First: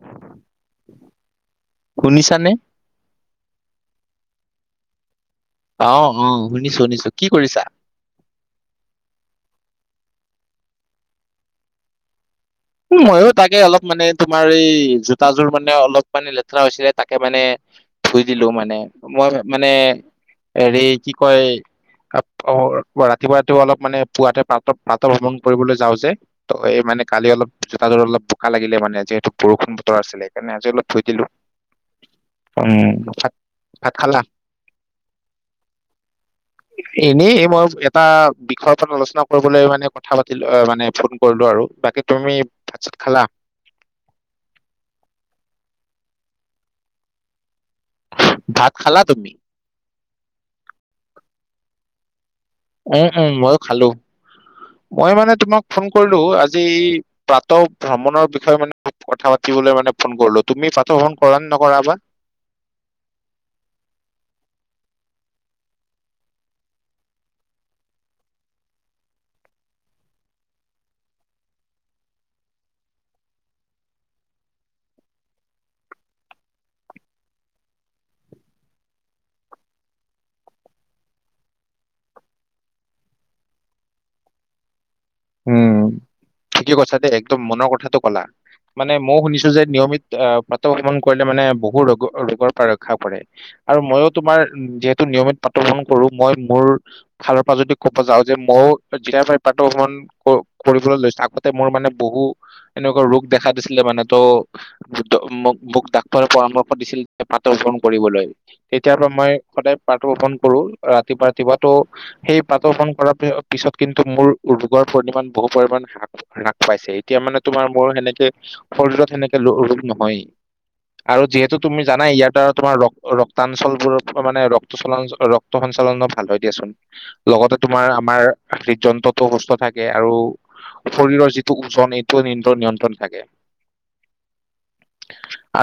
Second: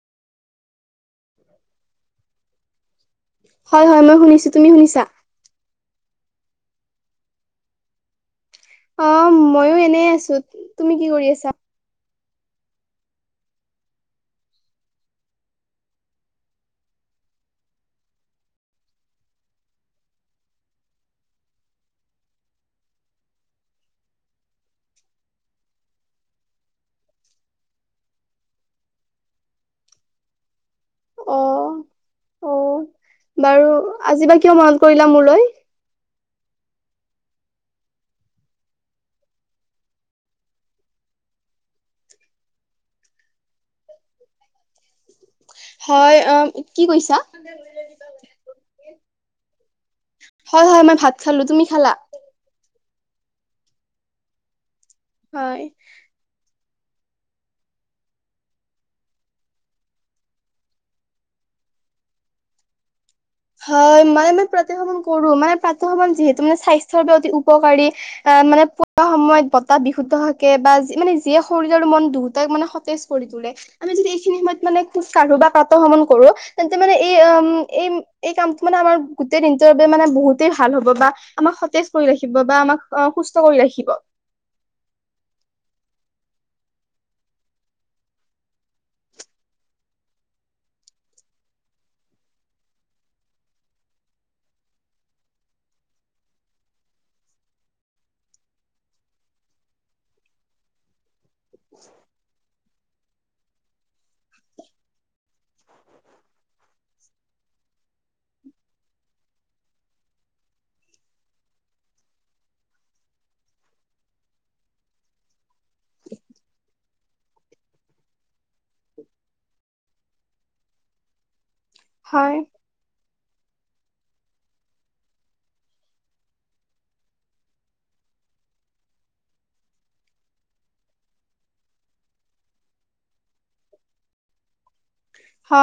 উ হয় হয় মই শুনিছো তুমি শুনিছা অ' অ' শুনিছো শুনিছো কি কৰিছা। অ' মইও এনে আছো তুমি কি কৰি আছা। ময়ো তাকে অলপ মানে তোমাৰ এই জোতাযোৰ মানে অলপ মানে লেতেৰা হৈছিলে তাকে মানে। থুই দিলো মানে, মই মানে, হেৰি কি কয় অ' ৰাতিপুৱা-ৰাতিপুৱা অলপ মানে পুৱাতে পাত পাত স্মৰণ কৰিবলৈ যাওঁ যে ত' এই মানে মানে কালি অলপ, জোতা জোৰ অলপ বোকা লাগিলে মানে, যিহেতু বৰষুণ বতৰ আছিলে, সেইকাৰণে আজি অলপ ধুই দিলো। আহ। অ' উম, ভাত বাৰু ভাত খালা? আজি বা কিয় মনত কৰিলা মোলৈ। [inaudible] এনেই মই এটা বিষয়ৰ ওপৰত আলোচনা কৰিবলৈ মানে কথা পাতিলো, মানে ফোন কৰিলো আৰু। বাকী তুমি ভাত চাত খালা? হয় অ' কি কইছা। ভাত খালা তুমি? হয় হয়, মই ভাত খালো, তুমি খালা? উম উম, মইো খালো, মই মানে তোমাক হয় ফোন কৰিলো আজি যে এই প্ৰাত ভ্ৰমণৰ বিষয়ে মানে কথা পাতিবলৈ মানে ফোন কৰিলো, তুমি পাথ ফোন কৰা নে নকৰা বা। হয় মানে ম প্ৰতি ভ্ৰমন কৰো মানে প্ৰন যিহেতু মানে স্বাস্থ্যৰ অতি উপকাৰী মানে পুৱা সময়ত বতাহ বিশুদ্ধ থাকে বা মানে যিয়ে শৰীৰ আৰু মন দুহটাক মানে সতেজ পৰি থ আমি যদি এইখিনি সময়ত মানে খোজ কাঢ়ো বা পাত ভ্ৰমন কৰো তেন্তে মানে এই, উম এই এই কামটো মানে আমাৰ গোটেই দিনটোৰ বাবে মানে বহুতেই ভাল হব, বা আমাক সতেজ কৰি ৰাখিব বা আমাক আ সুস্থ কৰি ৰাখিব। উম, ঠিকেই কৈছা দেই একদম মনৰ কথাটো ক'লা। মানে মইও শুনিছো যে নিয়মিত আহ পত ভ্ৰমণ কৰিলে মানে বহু ৰোগ ৰোগৰ পৰা ৰক্ষা পৰে। আৰু মইও তোমাৰ যিহেতু নিয়মিত পাতহ স্মৰণ কৰো মই মোৰ ফালৰ পৰা যদি ক'ব যাওঁ যে মই অ', যিফা পৰা পতা ভবন, কৰিবলৈ লৈছে আগতে মানে বহু এনেকুৱাই ৰুপ দেখা দিছিলে মানে ত'মোক ডাক্তৰে পৰামৰ্শ দিছিলে পাত স্মৰণ কৰিবলৈ। তেতিয়াৰ পৰা মই সদায় পাত অৰ্পন কৰো ৰাতিপা ৰাতিপুৱা ত' সেই পাতৰ্পন কৰাৰ পিছত পিছত কিন্তু মোৰ ৰোগৰ পৰিমাণ বহু পৰিমাণ হ্ৰ হ্ৰাস পাইছে। এতিয়া মানে তোমাৰ মোৰ সেনেকে শৰীৰত সেনেকে। নহয়েই, আৰু যিহেতু তুমি জানাই ইয়াৰ হয় দ্বাৰা তোমাৰ ৰ ৰক্তাঞ্চল বোৰ, মানে ৰক্ত চলাচল, ৰক্ত সঞ্চালনো ভাল হয় দিয়াচোন, লগতে তোমাৰ আ আমাৰ হৃদযন্ত্ৰটো সুস্থ থাক কে, আৰু শৰীৰৰ যিটো ওজন এইটো নিনদ্ৰ নিয়ন্ত্ৰণ থাকে।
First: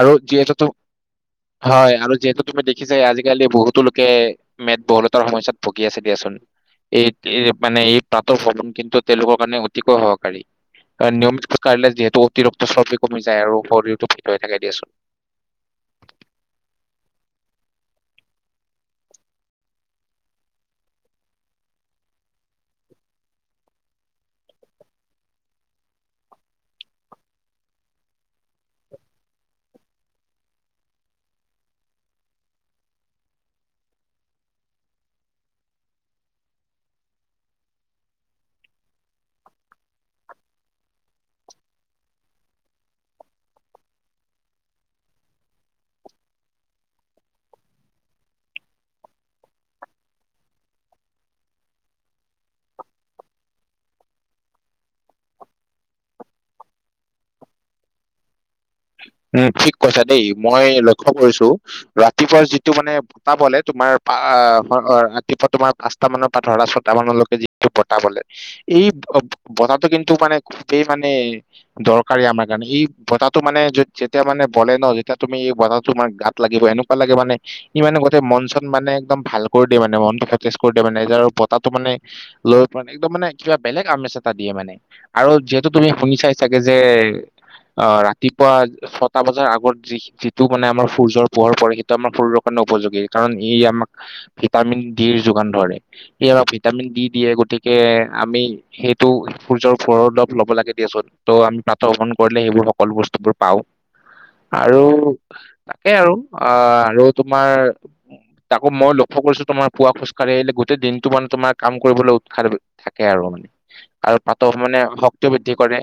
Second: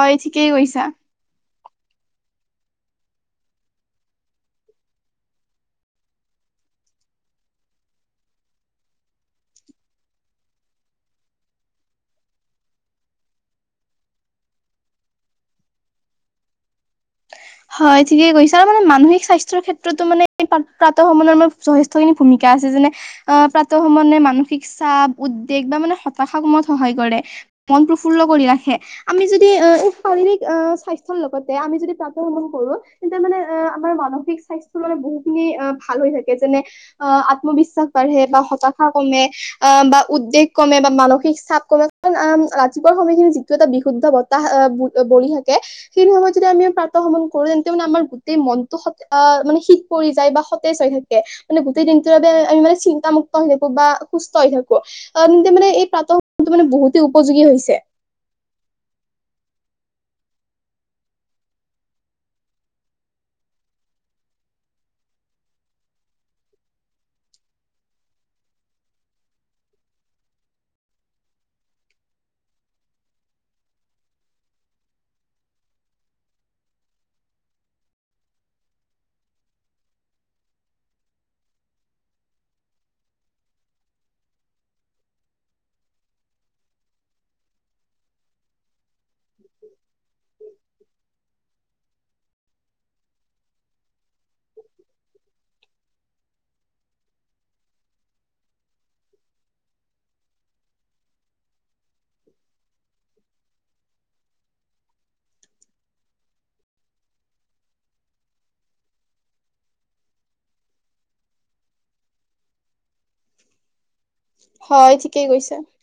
আৰু ঠিকেই যিহেতু কৈছা। হয়, আৰু যিহেতু তুমি দেখিছাই আজিকালি বহুতো লোকে মেদ-বহুলতাৰ সমস্যাত ভুগি আছে দিয়াচোন। এই এ মানে এই প্ৰাতঃভ্ৰমন কিন্তু তেওঁলোকৰ কাৰণে অতিকৈ সহকাৰী। নিয়মিত খোজ কাঢ়িলে যিহেতু অতিৰক্ত চৰ্বি কমি যায় আৰু শৰীৰটো ফিট হৈ থাকে দিয়াচোন। [inaudible] হয় ঠিকে কৈছো, আৰু মানে মানসিক স্বাস্থ্যৰ ক্ষেত্ৰতো মানে প্ৰাতঃভ্ৰমণৰো যথেষ্টখিনি ভূমিকা ছে-যেনে অ-প্ৰাতঃ সমন্নে মানসিক চাপ উদ্বেগ তাৰমানে হতাশা কমোৱাত সহায় কৰে। মন প্ৰফুল্ল কৰি ৰাখে, আমি যদি অ, এ-শাৰীৰিক অ, স্বাস্থ্যৰ লগতে আমি যদি প্ৰ ভ্ৰমন কৰো তেতিয়া মানে অ-আমাৰ মানসিক স্বাস্থ্য মানে বহু খিনি অ-ভাল হৈ থাকে। যেনে অ আত্মবিশ্বাস বাঢ়ে বা হতাশা কমে অ, বা উদ্বেগ কমে বা মানসিক চাপ কমে। অ, ৰাতিপুৱা সময়খিনি যিটো এটা বিশুদ্ধ বতাহ অ-ব-বলি থাকে। সেইখিনি সময়ত যদি আমি পা ভ্ৰমন কৰো তেন্তে মানে আমাৰ গোটই মনটো স-অ-মানে শীত পৰি যায়, বা সতেজ হৈ থাকে, মানে গোটেই আমি মানে চিন্তামুক্ত হৈ থাকোঁ বা সুস্থ হৈ থাকোঁ, অ', মানে এই প্ৰাতটো মানে বহুত উপযোগী হৈছে। উ [unintelligible] উম ঠিক কৈছা দেই মই লক্ষ্য কৰিছো ৰাতিপুৱা যিটো মানে বতাহ বলে তোমাৰ আহ ৰাতিপুৱা তোমাৰ পাঁচটা মানৰ পৰা ধৰা ছটা মানলৈকে যিটো বতাহ বলে এই অ', বতাহটো কিন্তু মানে খুবেই মানে দৰকাৰী আমাৰ কাৰণে এই বতাহটো মানে যদি যেতিয়া মানে বলে ন যেতিয়া তুমি এই বতাহটো মানে গাত লাগিব এনেকুৱা লাগে মানে ই মানে গোটেই মন চন মানে একদম ভাল কৰি দিয়ে মানে মনটো সতেজ কৰি দিয়ে মানে বতাহটো মানে লৈ পানে একদম মানে কিবা বেলেগ আমেজ এটা দিয়ে মানে আৰু যিহেতু তুমি শুনি চাই চাগে যে অ ৰাতিপুৱা ছটা বজাৰ আগত যি যিটো মানে আমাৰ সূৰ্যৰ পোহৰ পৰে সেইটো আমাৰ শৰীৰৰ কাৰণে উপযোগী কাৰণ ই আমাক ভিটামিন ডিৰ যোগান ধৰে ই আমাক ভিটামিন দি দিয়ে গতিকে আমি সেইটো সূৰ্যৰ পোহৰ অলপ ল'ব লাগে দিয়া চোন ত' আমি বাটত [unintelligible] কৰিলে সেইবোৰ সকলো বস্তুবোৰ পাওঁ আৰু তাকে আৰু অ আৰু তোমাৰ তাকো মই লক্ষ্য কৰিছো তোমাৰ পুৱা খোজকাঢ়ি আহিলে গোটেই দিনটো মানে তোমাৰ কাম কৰিবলৈ উৎসাহ থাকে আৰু মানে আৰু পাতক মানে হয় ঠিকেই শক্তি বৃদ্ধি কৈছা কৰে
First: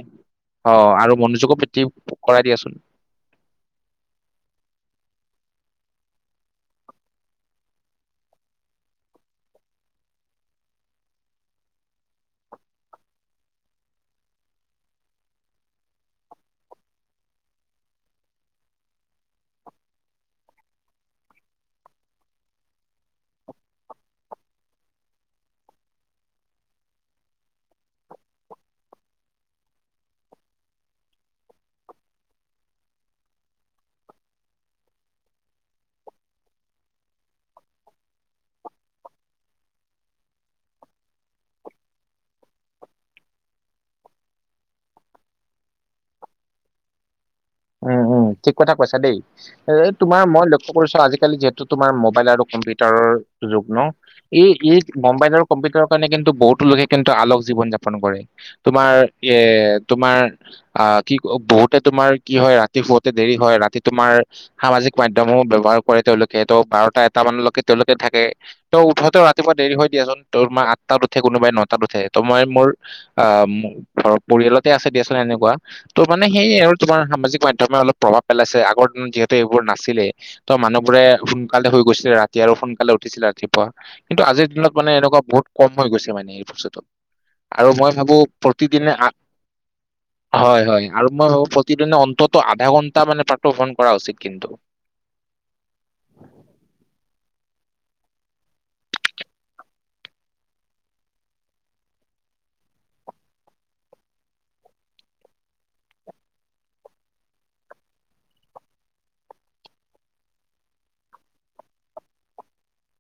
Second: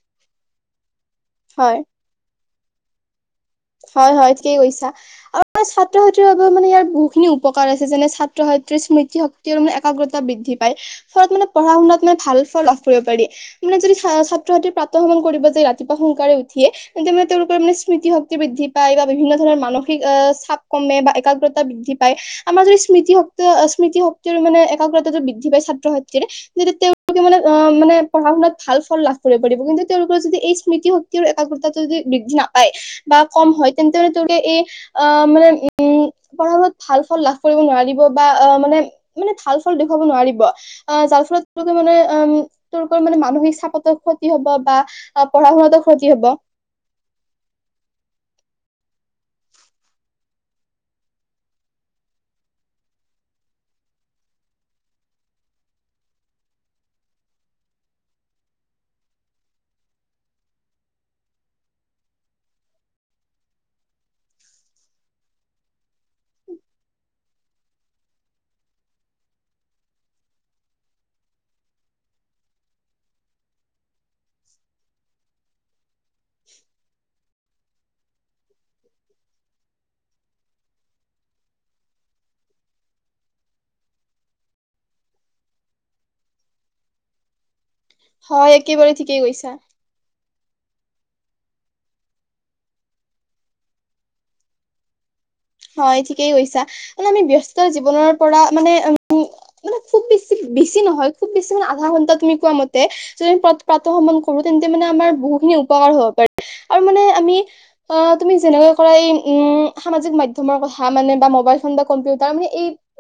অ আৰু মনোযোগো হয় বৃদ্ধি কৰাই দিয়াচোন হয় হয় ঠিকেই কৈছা আৰু ছাত্ৰ ছাত্ৰীৰ বাবে মানে ইয়াৰ বহুত খিনি উপকাৰ আছে যেনে ছাত্ৰ স্মৃতি শক্তি আৰু মানে একাগ্ৰতা বৃদ্ধি পায় ফলত মানে পঢ়া শুনাত মানে ভাল ফল লাভ কৰিব পাৰি। মানে যদি ছাত্ৰ ছাত্ৰীৰ প্ৰাতভ্ৰমন কৰিব যে ৰাতিপুৱা সোনকালে উঠিয়ে তেন্তে মানে তেওঁলোকৰ মানে স্মৃতি শক্তি বৃদ্ধি পায় বা বিভিন্ন ধৰণৰ মানসিক আহ চাপ কমে বা একাগ্ৰতা বৃদ্ধি পায়, আমাৰ যদি স্মৃতিশক্তি স্মৃতি শক্তিৰ মানে একাগ্ৰতাটো বৃদ্ধি পায় ছাত্ৰ ছাত্ৰীৰ, যেতিয়া তেওঁলোকে মানে অ মানে পঢ়া ভাল ফল লাভ কৰিব পাৰিব কিন্তু তেওঁলোকৰ যদি এই স্মৃতি শক্তিৰ আৰু একাগ্ৰতাটো যদি বৃদ্ধি নাপায়। বা কম হয় তেন্তে হলে তেওঁলোকে এই আ মানে উম পঢ়া শুনাত ভাল ফল লাভ কৰিব নোৱাৰিব বা মানে মানে ভাল ফল দেখোৱাব নোৱাৰিব অ যাৰফলত মানে তেওঁলোকে মানে মানে মানসিক চাপতো ক্ষতি হব বা পঢ়া শুনাতো ক্ষতি হব [unintelligible] উম ঠিক কথা কৈছা দেই। এ তোমাৰ মই লক্ষ্য কৰিছো আজিকালি যিহেতু তোমাৰ মোবাইল আৰু কম্পিউটাৰৰ যোগ ন এই এই মোবাইল আৰু কম্পিউটাৰৰ কাৰণে কিন্তু বহুতো লোকে কিন্তু আলক জীৱন যাপন কৰে তোমাৰ এ তোমাৰ অ কি ক বহুতে তোমাৰ কি হয় ৰাতি শুৱতে দেৰি হয় ৰাতি তোমাৰ সামাজিক মাধ্যমো ব্যৱহাৰ কৰে তেওঁলোকে ত বাৰটা এটা এটালৈকে তেওঁলোকে থাকে ত উঠোতেও ৰাতিপুৱা দেৰি হৈ দিয়াচোন ত তোমাৰ আঠটাত উঠে কোনোবাই নটাত উঠে ত মই মোৰ আহ মোৰ ঘৰ পৰিয়ালতে আছে দিয়াচোন এনেকুৱা ত' মানে কি তোমাৰ সামাজিক মাধ্যমে অলপ প্ৰভাৱ পেলাইছে। আগৰ দিনত যিহেতু এইবোৰ নাছিলে ত মানুহবোৰে সোনকালে কৈছে ৰাতি আৰু সোনকালে উঠিছিলে। ৰাতিপুৱা কিন্তু আজিৰ দিনত মানে এনেকুৱা বহুত কম হৈ গৈছে মানে এই বস্তুুতো। আৰু মই ভাবো হয় একেবাৰে প্ৰতিদিনেআঠ ঠিকেই কৈছা হয় হয় আৰু মই ভাবো প্ৰ দিনে অন্ততৰ আধা ঘণ্টা মানে প্ৰাত্ৰ [unintelligible] কৰা উচিত কিন্তু হয় ঠিকেই কৈছা মানে আমি ব্যস্ত জীৱনৰ পৰা মানে মানে খুব বেছি বেছি নহয় খুব বেছি মানে আধা ঘণ্টা তুমি কোৱা মতে যদি প্ৰাত ভ্ৰমন কৰো তে তেতিয়ামানে আমাৰ বহু খিনি উপকাৰ হ'ব পাৰে। আৰু মানে আমি অ তুমি যেনেকৈ কৰা এই উম সামাজিক মাধ্যম তোমাৰ কথা মানে বা মোবাইল ফোন বা কম্পিউটাৰ মানে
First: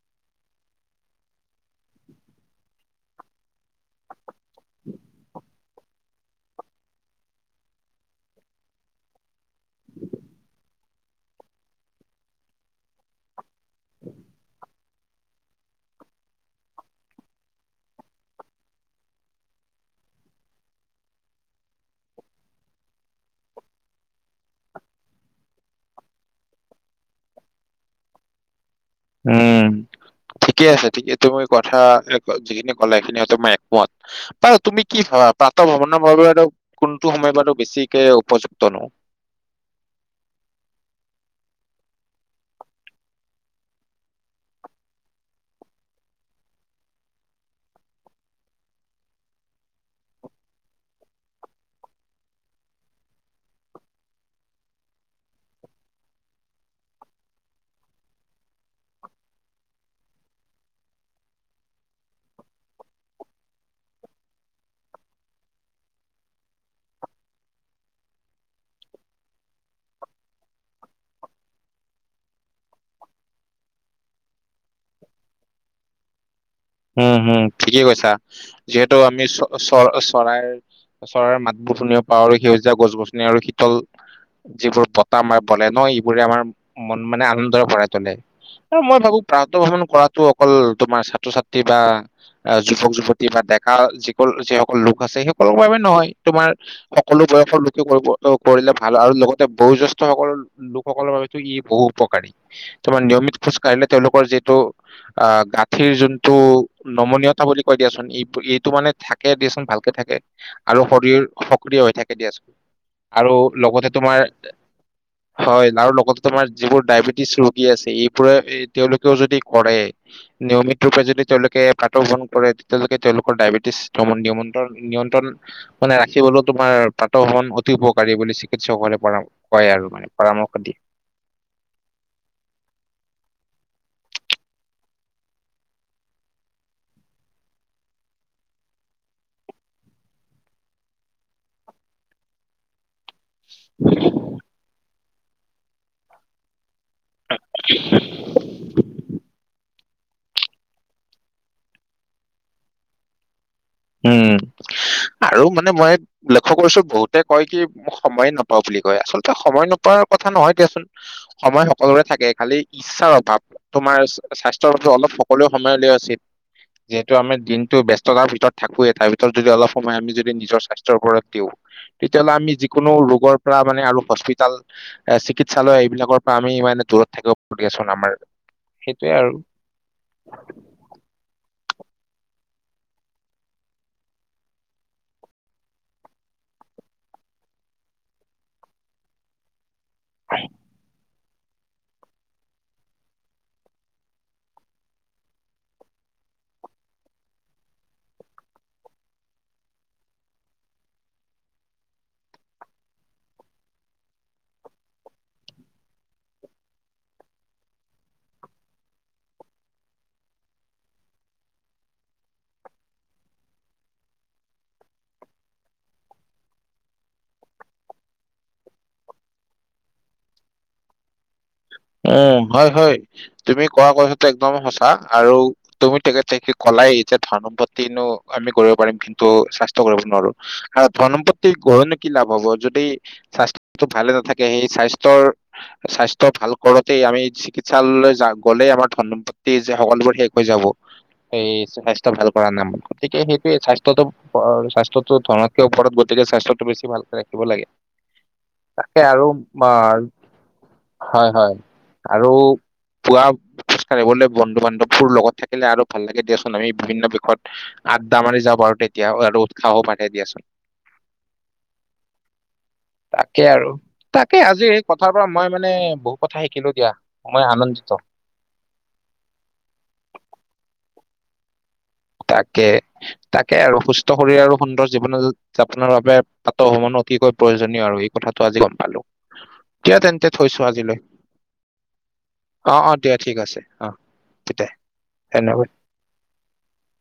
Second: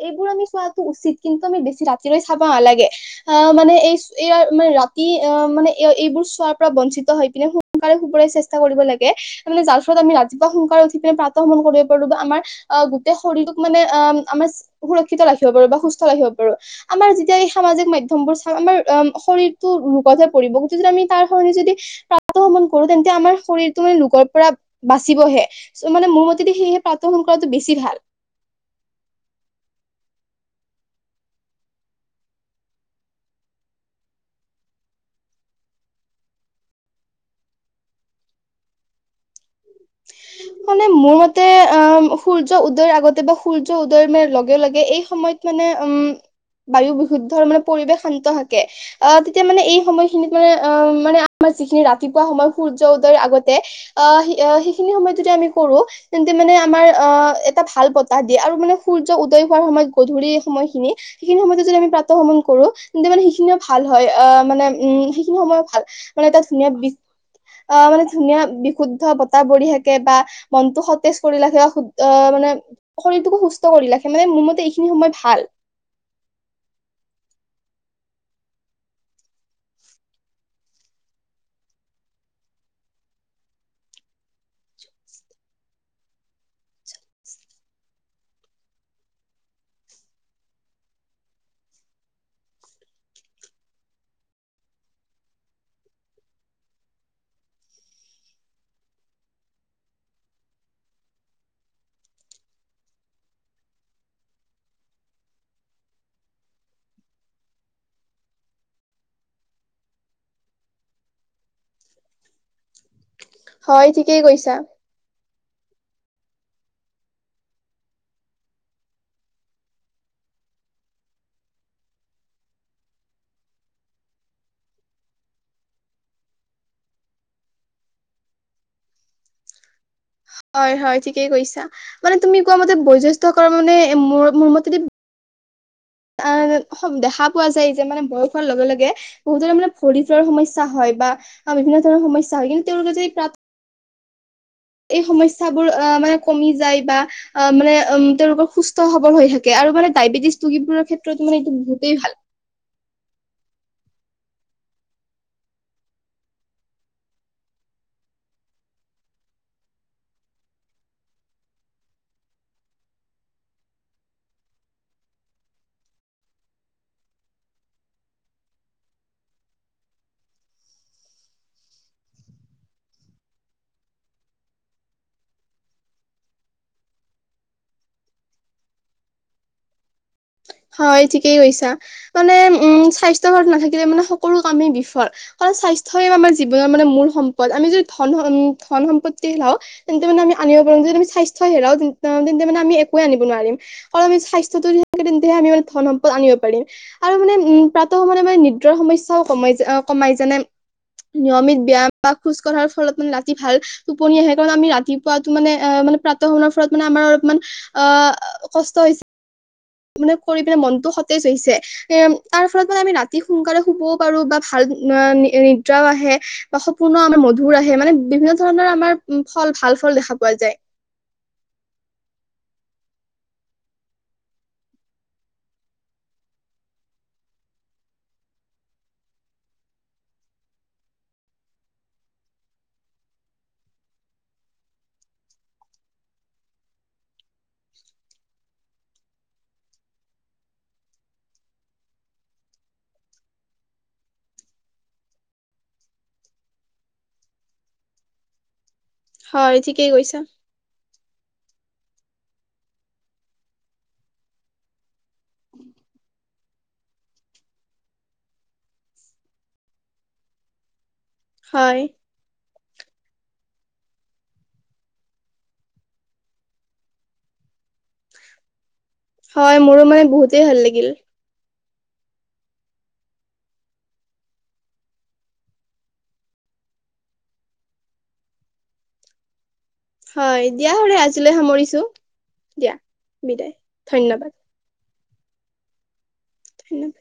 এইবোৰ আমি চোৱাটো উচিত কিন্তু আমি বেছি ৰাতি চাব কব নালাগে অ মানে এই মানে ৰাতি অ মানে এইবোৰ চোৱাৰ পৰা বঞ্চিত হৈ পিনে সোনকাৰে সুকই চেষ্টা কৰিব লাগে মানে যাৰ ফলত আমি ৰাতিপুৱা সোনকালে। উঠি পিনে প্ৰাত ভ্ৰমন কৰিব পাৰো বা আমাৰ অ গোটেই শৰীৰটোক মানে অ আমাৰ। সুৰক্ষিত ৰাখিব পাৰো বা সুস্থ ৰাখিব পাৰো আমাৰ যেতিয়া এই সামাজিক মাধ্যয়ম বোৰ চাম আমাৰ শৰীৰটো ৰোগতহে পৰিব গতি যদি আমি তাৰ সৰণ যদি প্ৰাত ভ্ৰমণ কৰো তেন্তে আমাৰ শৰীৰতটো মানে লোগৰ পৰা বাচিবহে মানে মোৰ মতেদি সেয়েহে প্ৰত ভ্ৰমন কৰাটো বেছি ভাল উম। ঠিকে আছে ঠিকে তুমি কথা যিখিনি ক'লে সেইখিনি হয়ো মই একোত বাৰু তুমি কি খাবা প্ৰাত ভ্ৰমণৰ মই আৰু কোনটো সময় বাৰ বেছিকে উপযুক্ত [inaudible] মানে মোৰ মতে অ সূৰ্য উদয়ৰ আগতে বা সূৰ্য উদয় ম লগে লগে এই সময়ত মানে উম বায়ু বিশুদ্ধৰ মানে পৰিৱেশ শান্ত থাকে আহ তেতিয়া মানে এই সময়খিনিত মানে আহ মানে আমাৰ। যিখিনি ৰাতিপুৱা সময় সূৰ্য উদয়ৰ আগতে আহ সেইখিনি সময়ত যদি আমি কৰো তেন্তে মানে আমাৰ অ এটা ভাল বতাহ দিয়ে আৰু মানে সূৰ্য উদয় হোৱাৰ সময়ত গধূলি সেইখিনি সময় যি ভ্ৰমন কৰো তে মানে সেইখিনিও ভাল হয় মানে উম সেইখিনি সময় ভাল মানে এটা ধুনীয়া বি মানে ধুনীয়া বিশুদ্ধ বতাপ মনটো সতেজ কৰি ৰাখে বা ম এইখিনি সময় ভাল উম হম ঠিকেই কৈছা যিহেতু আমি চ চ চৰাইৰ চৰৰ মাতবোৰ ধুনীয়া পাওঁ আৰু সেউজীয়া গছ গছনি আৰু শীতল যিবোৰ বতাহ আমাৰ বলে ন এইবোৰে আমাৰ মন মানে আনন্দৰে ভই তোলে মই ভাবো প্ৰাত ভ্ৰমণ কৰাটোো অকল তোমাৰ ছাত্ৰ ছাত্ৰী বা আহ যুৱক যুৱতী বা ডেকা যি যিসকল লোক আছে সেই সকলৰ বাবে নহয় তোমাৰ সকলো। বয়সৰ লোকে কৰিব কৰিলে ভাল আৰু লগতে বয়োজ্যেষ্ঠসকলৰ লোকসকলৰ বাবেতো ই বহু উপকাৰী। তাৰমাৰ নিয়মিত খোজ কঢ়িলে তেওঁলোকৰ যিটো আহ গাঁঠিৰ যোন টো নমনীয়তা বুলি কয় দিয়াচোন এইটো মানে থাকে দিয়াচোন ভালকে থাকে আৰু শৰীৰ সক্ৰিয় হৈ থাকে দিয়া চোন আৰু হয় লগতে ঠিকেই তোমাৰ কৈছা হয় আৰু লগতে তোমাৰ যিবোৰ ডায়বেটিছ ৰোগী আছে এইবোৰে তেওঁলোকেও যদি কৰে। নিয়মিত ৰূপ যদি তেওঁলোকে পাত বন কৰে তেতিয়ালৈকে তেওঁলোকৰ ডায়েবেটিছ নিয়ন্ত্ৰণ নিয়ন্ত্ৰণ মানে ৰাখিবলৈও তোমাৰ পাত ভ্ৰমন অতি উপকাৰী বুলি চিকিৎসকসকলে পৰা কয় আৰু মানে পৰামৰ্শ হয় দিয়ে হয় ঠিকেই কৈছা মানে তুমি কোৱা মতে বয়োজেষ্ঠ মানে মোৰ মোৰ মতেদি [inaudible] অ' দেখা পোৱা যায় যে মানে বয়স হোৱাৰ লগে লগে বহুত মানে ভৰি যোৱাৰ সমস্যা হয় বা বিভিন্ন ধৰণৰ সমস্য হয় কিন্তু তেওঁলোক যদি প্ৰাত [inaudible] এই সমস্যাবোৰ অ মানে কমি যায়। বা অ' মানে উম তেওঁলোকৰ সুস্থ সবৰ হৈ থাকে আৰু মানে। ডায়বেটিছ ৰোগীবোৰাৰ ক্ষেত্ৰতো মানে এইটো বহুতেই ভাল উম আৰু মানে মই লক্ষ্য কৰিছো বহুতে কয় কি মোক সময়ে নপাওঁ বুলি কয় আচলতে সময় না পোৱা কথা নহয় দিয়াচোন সময় সকলোৰে থাকে খালি ইচ্ছাৰ অভাৱ তোমাৰ স্বাস্থ্যৰ অ অলপ সকলোৱে সময় উলিয়া উচিত যিহেতু আমাৰ দিনতটো ব ব্যস্ততাৰ ভিতৰত। থাকোৱে তাৰ ভিতৰত যদি অলপ সময় আমি যদি নিজৰ স্বাস্থ্যৰ ওপৰত দিওঁ তেতিয়াহ'লে আমি যিকোনো ৰোগৰ পৰা মানে আৰু হস্পিতাল চিকিৎসালয় এইবিলাকৰ পৰা আমি ইমানে দূৰত থাকিব দিয়াচোন আমাৰ। সেইটোয়ে আৰু হয় ঠিকেই কৈছা, মানে উম স্বাস্থ্য ভাল নাথাকিলে মানে সকলো কামেই বিফল কাৰণ স্বাস্থ্য আমাৰ জীৱনৰ মানে মূল সম্পদ আমি যদি ধন ধন সম্পত্তি হওঁ তেন্তে আমি আনিব আ স্বাস্থ হেৰাওঁ তেন্তে আমি একোৱে আনিব নোৱাৰিম কাৰণ আমি স্বাস্থ্যটো তেনন্তেহে আমি মানে ধন সম্পদ আনিব পাৰিম আৰু মানে উম প্ৰাতঃ সম মানে মানে নিদ্ৰাৰ সমস্যাও কমাই যায়। কমাই যেনে নিয়মিত বিয়াম বা খোজ কঢ়াৰ ফলত মানে ৰাতি ভাল টোপনি আহে কাৰণ আমি ৰাতিপুৱাতো মানে অ' মানে প্ৰাপ্ত সময়ৰ ফলত মানে আমাৰ অলপমান অ কষ্ট হৈছে মানে কৰি পিনে মনটো সতেজ হৈছে এ তাৰ ফলত মানে আমি ৰাতি সোনকালে শুবও পাৰো বা ভাল নিদ্ৰাও আহে বা সপোন আমাৰ মধুৰ আহে মানে বিভিন্ন ধৰণৰ আমাৰ ফল ভাল। ভাল ফল দেখা পোৱা যায়। [inaudible] উ হয় হয় তুমি কোৱা কথাটো একদম সঁচা আৰু তুমি তেখেতক কলাই। ধন সম্পত্তিনো আমি কৰিব পাৰিম কিন্তু স্বাস্থ্য কৰিব নোৱাৰো কাৰ ধন সম্পত্তি ঘৰ কি লাভ হব যদি স্বাস্থ্যটো ভালে নাথাকে সেই স্বাস্থ্যৰ স্বাস্থ ভাল কৰোতেই আমি চিকিৎসালয়লৈ য গ'লে আমাৰ ধন সম্পত্তিয়ে যে সকলোবোৰ শেষ হৈ যাব। এই স্বাস্থ্য ভাল কৰা নামন গতিকে সেইটোৱে স্বাস্থ্যয়টো স্বাস্থ্যয়তো ধনতকে ওপৰত গ গতিকে স্বাস্থ্যটো বেছি ভালকে ৰাখিব লাগে তাকে আৰু। হয় ঠিকেই কৈছা হয় হয় আৰু পুৱা। খোজকাঢ়িবলৈ বন্ধু বান্ধৱবোৰ লগত থাকিলে আৰু ভাল লাগে দিয়াচোন আমি বিভিন্ন বিষত আদ্ডা মাৰি যাব। আৰু তেতিয়া আৰু উৎসাহো বাহে দিয়াচোন। হয়। তাকে আৰু তাকে আজি সেই কথাৰ পৰা মই। মানে বহুত কথা শিকিলো দিয়া মই আনন্দিত। হয় মোৰো মানে বহুতেই ভাল লাগিল। তাকে তাকে আৰু সুস্থ শৰীৰ আৰু সুন্দৰ জীৱন যাপনৰ বাবে তাতো উন্নত। অতিকৈ প্ৰয়োজনীয় আৰু এই কথাটো আজি গম পালো। দিয়া তেন্তে হয় দিয়া হলে আজিলৈ সামৰিছো। অঁ, অঁ, দিয়া ঠিক বিদায় আছে অ ধন্যবাদ তেতিয়া ধন্যবাদ। উ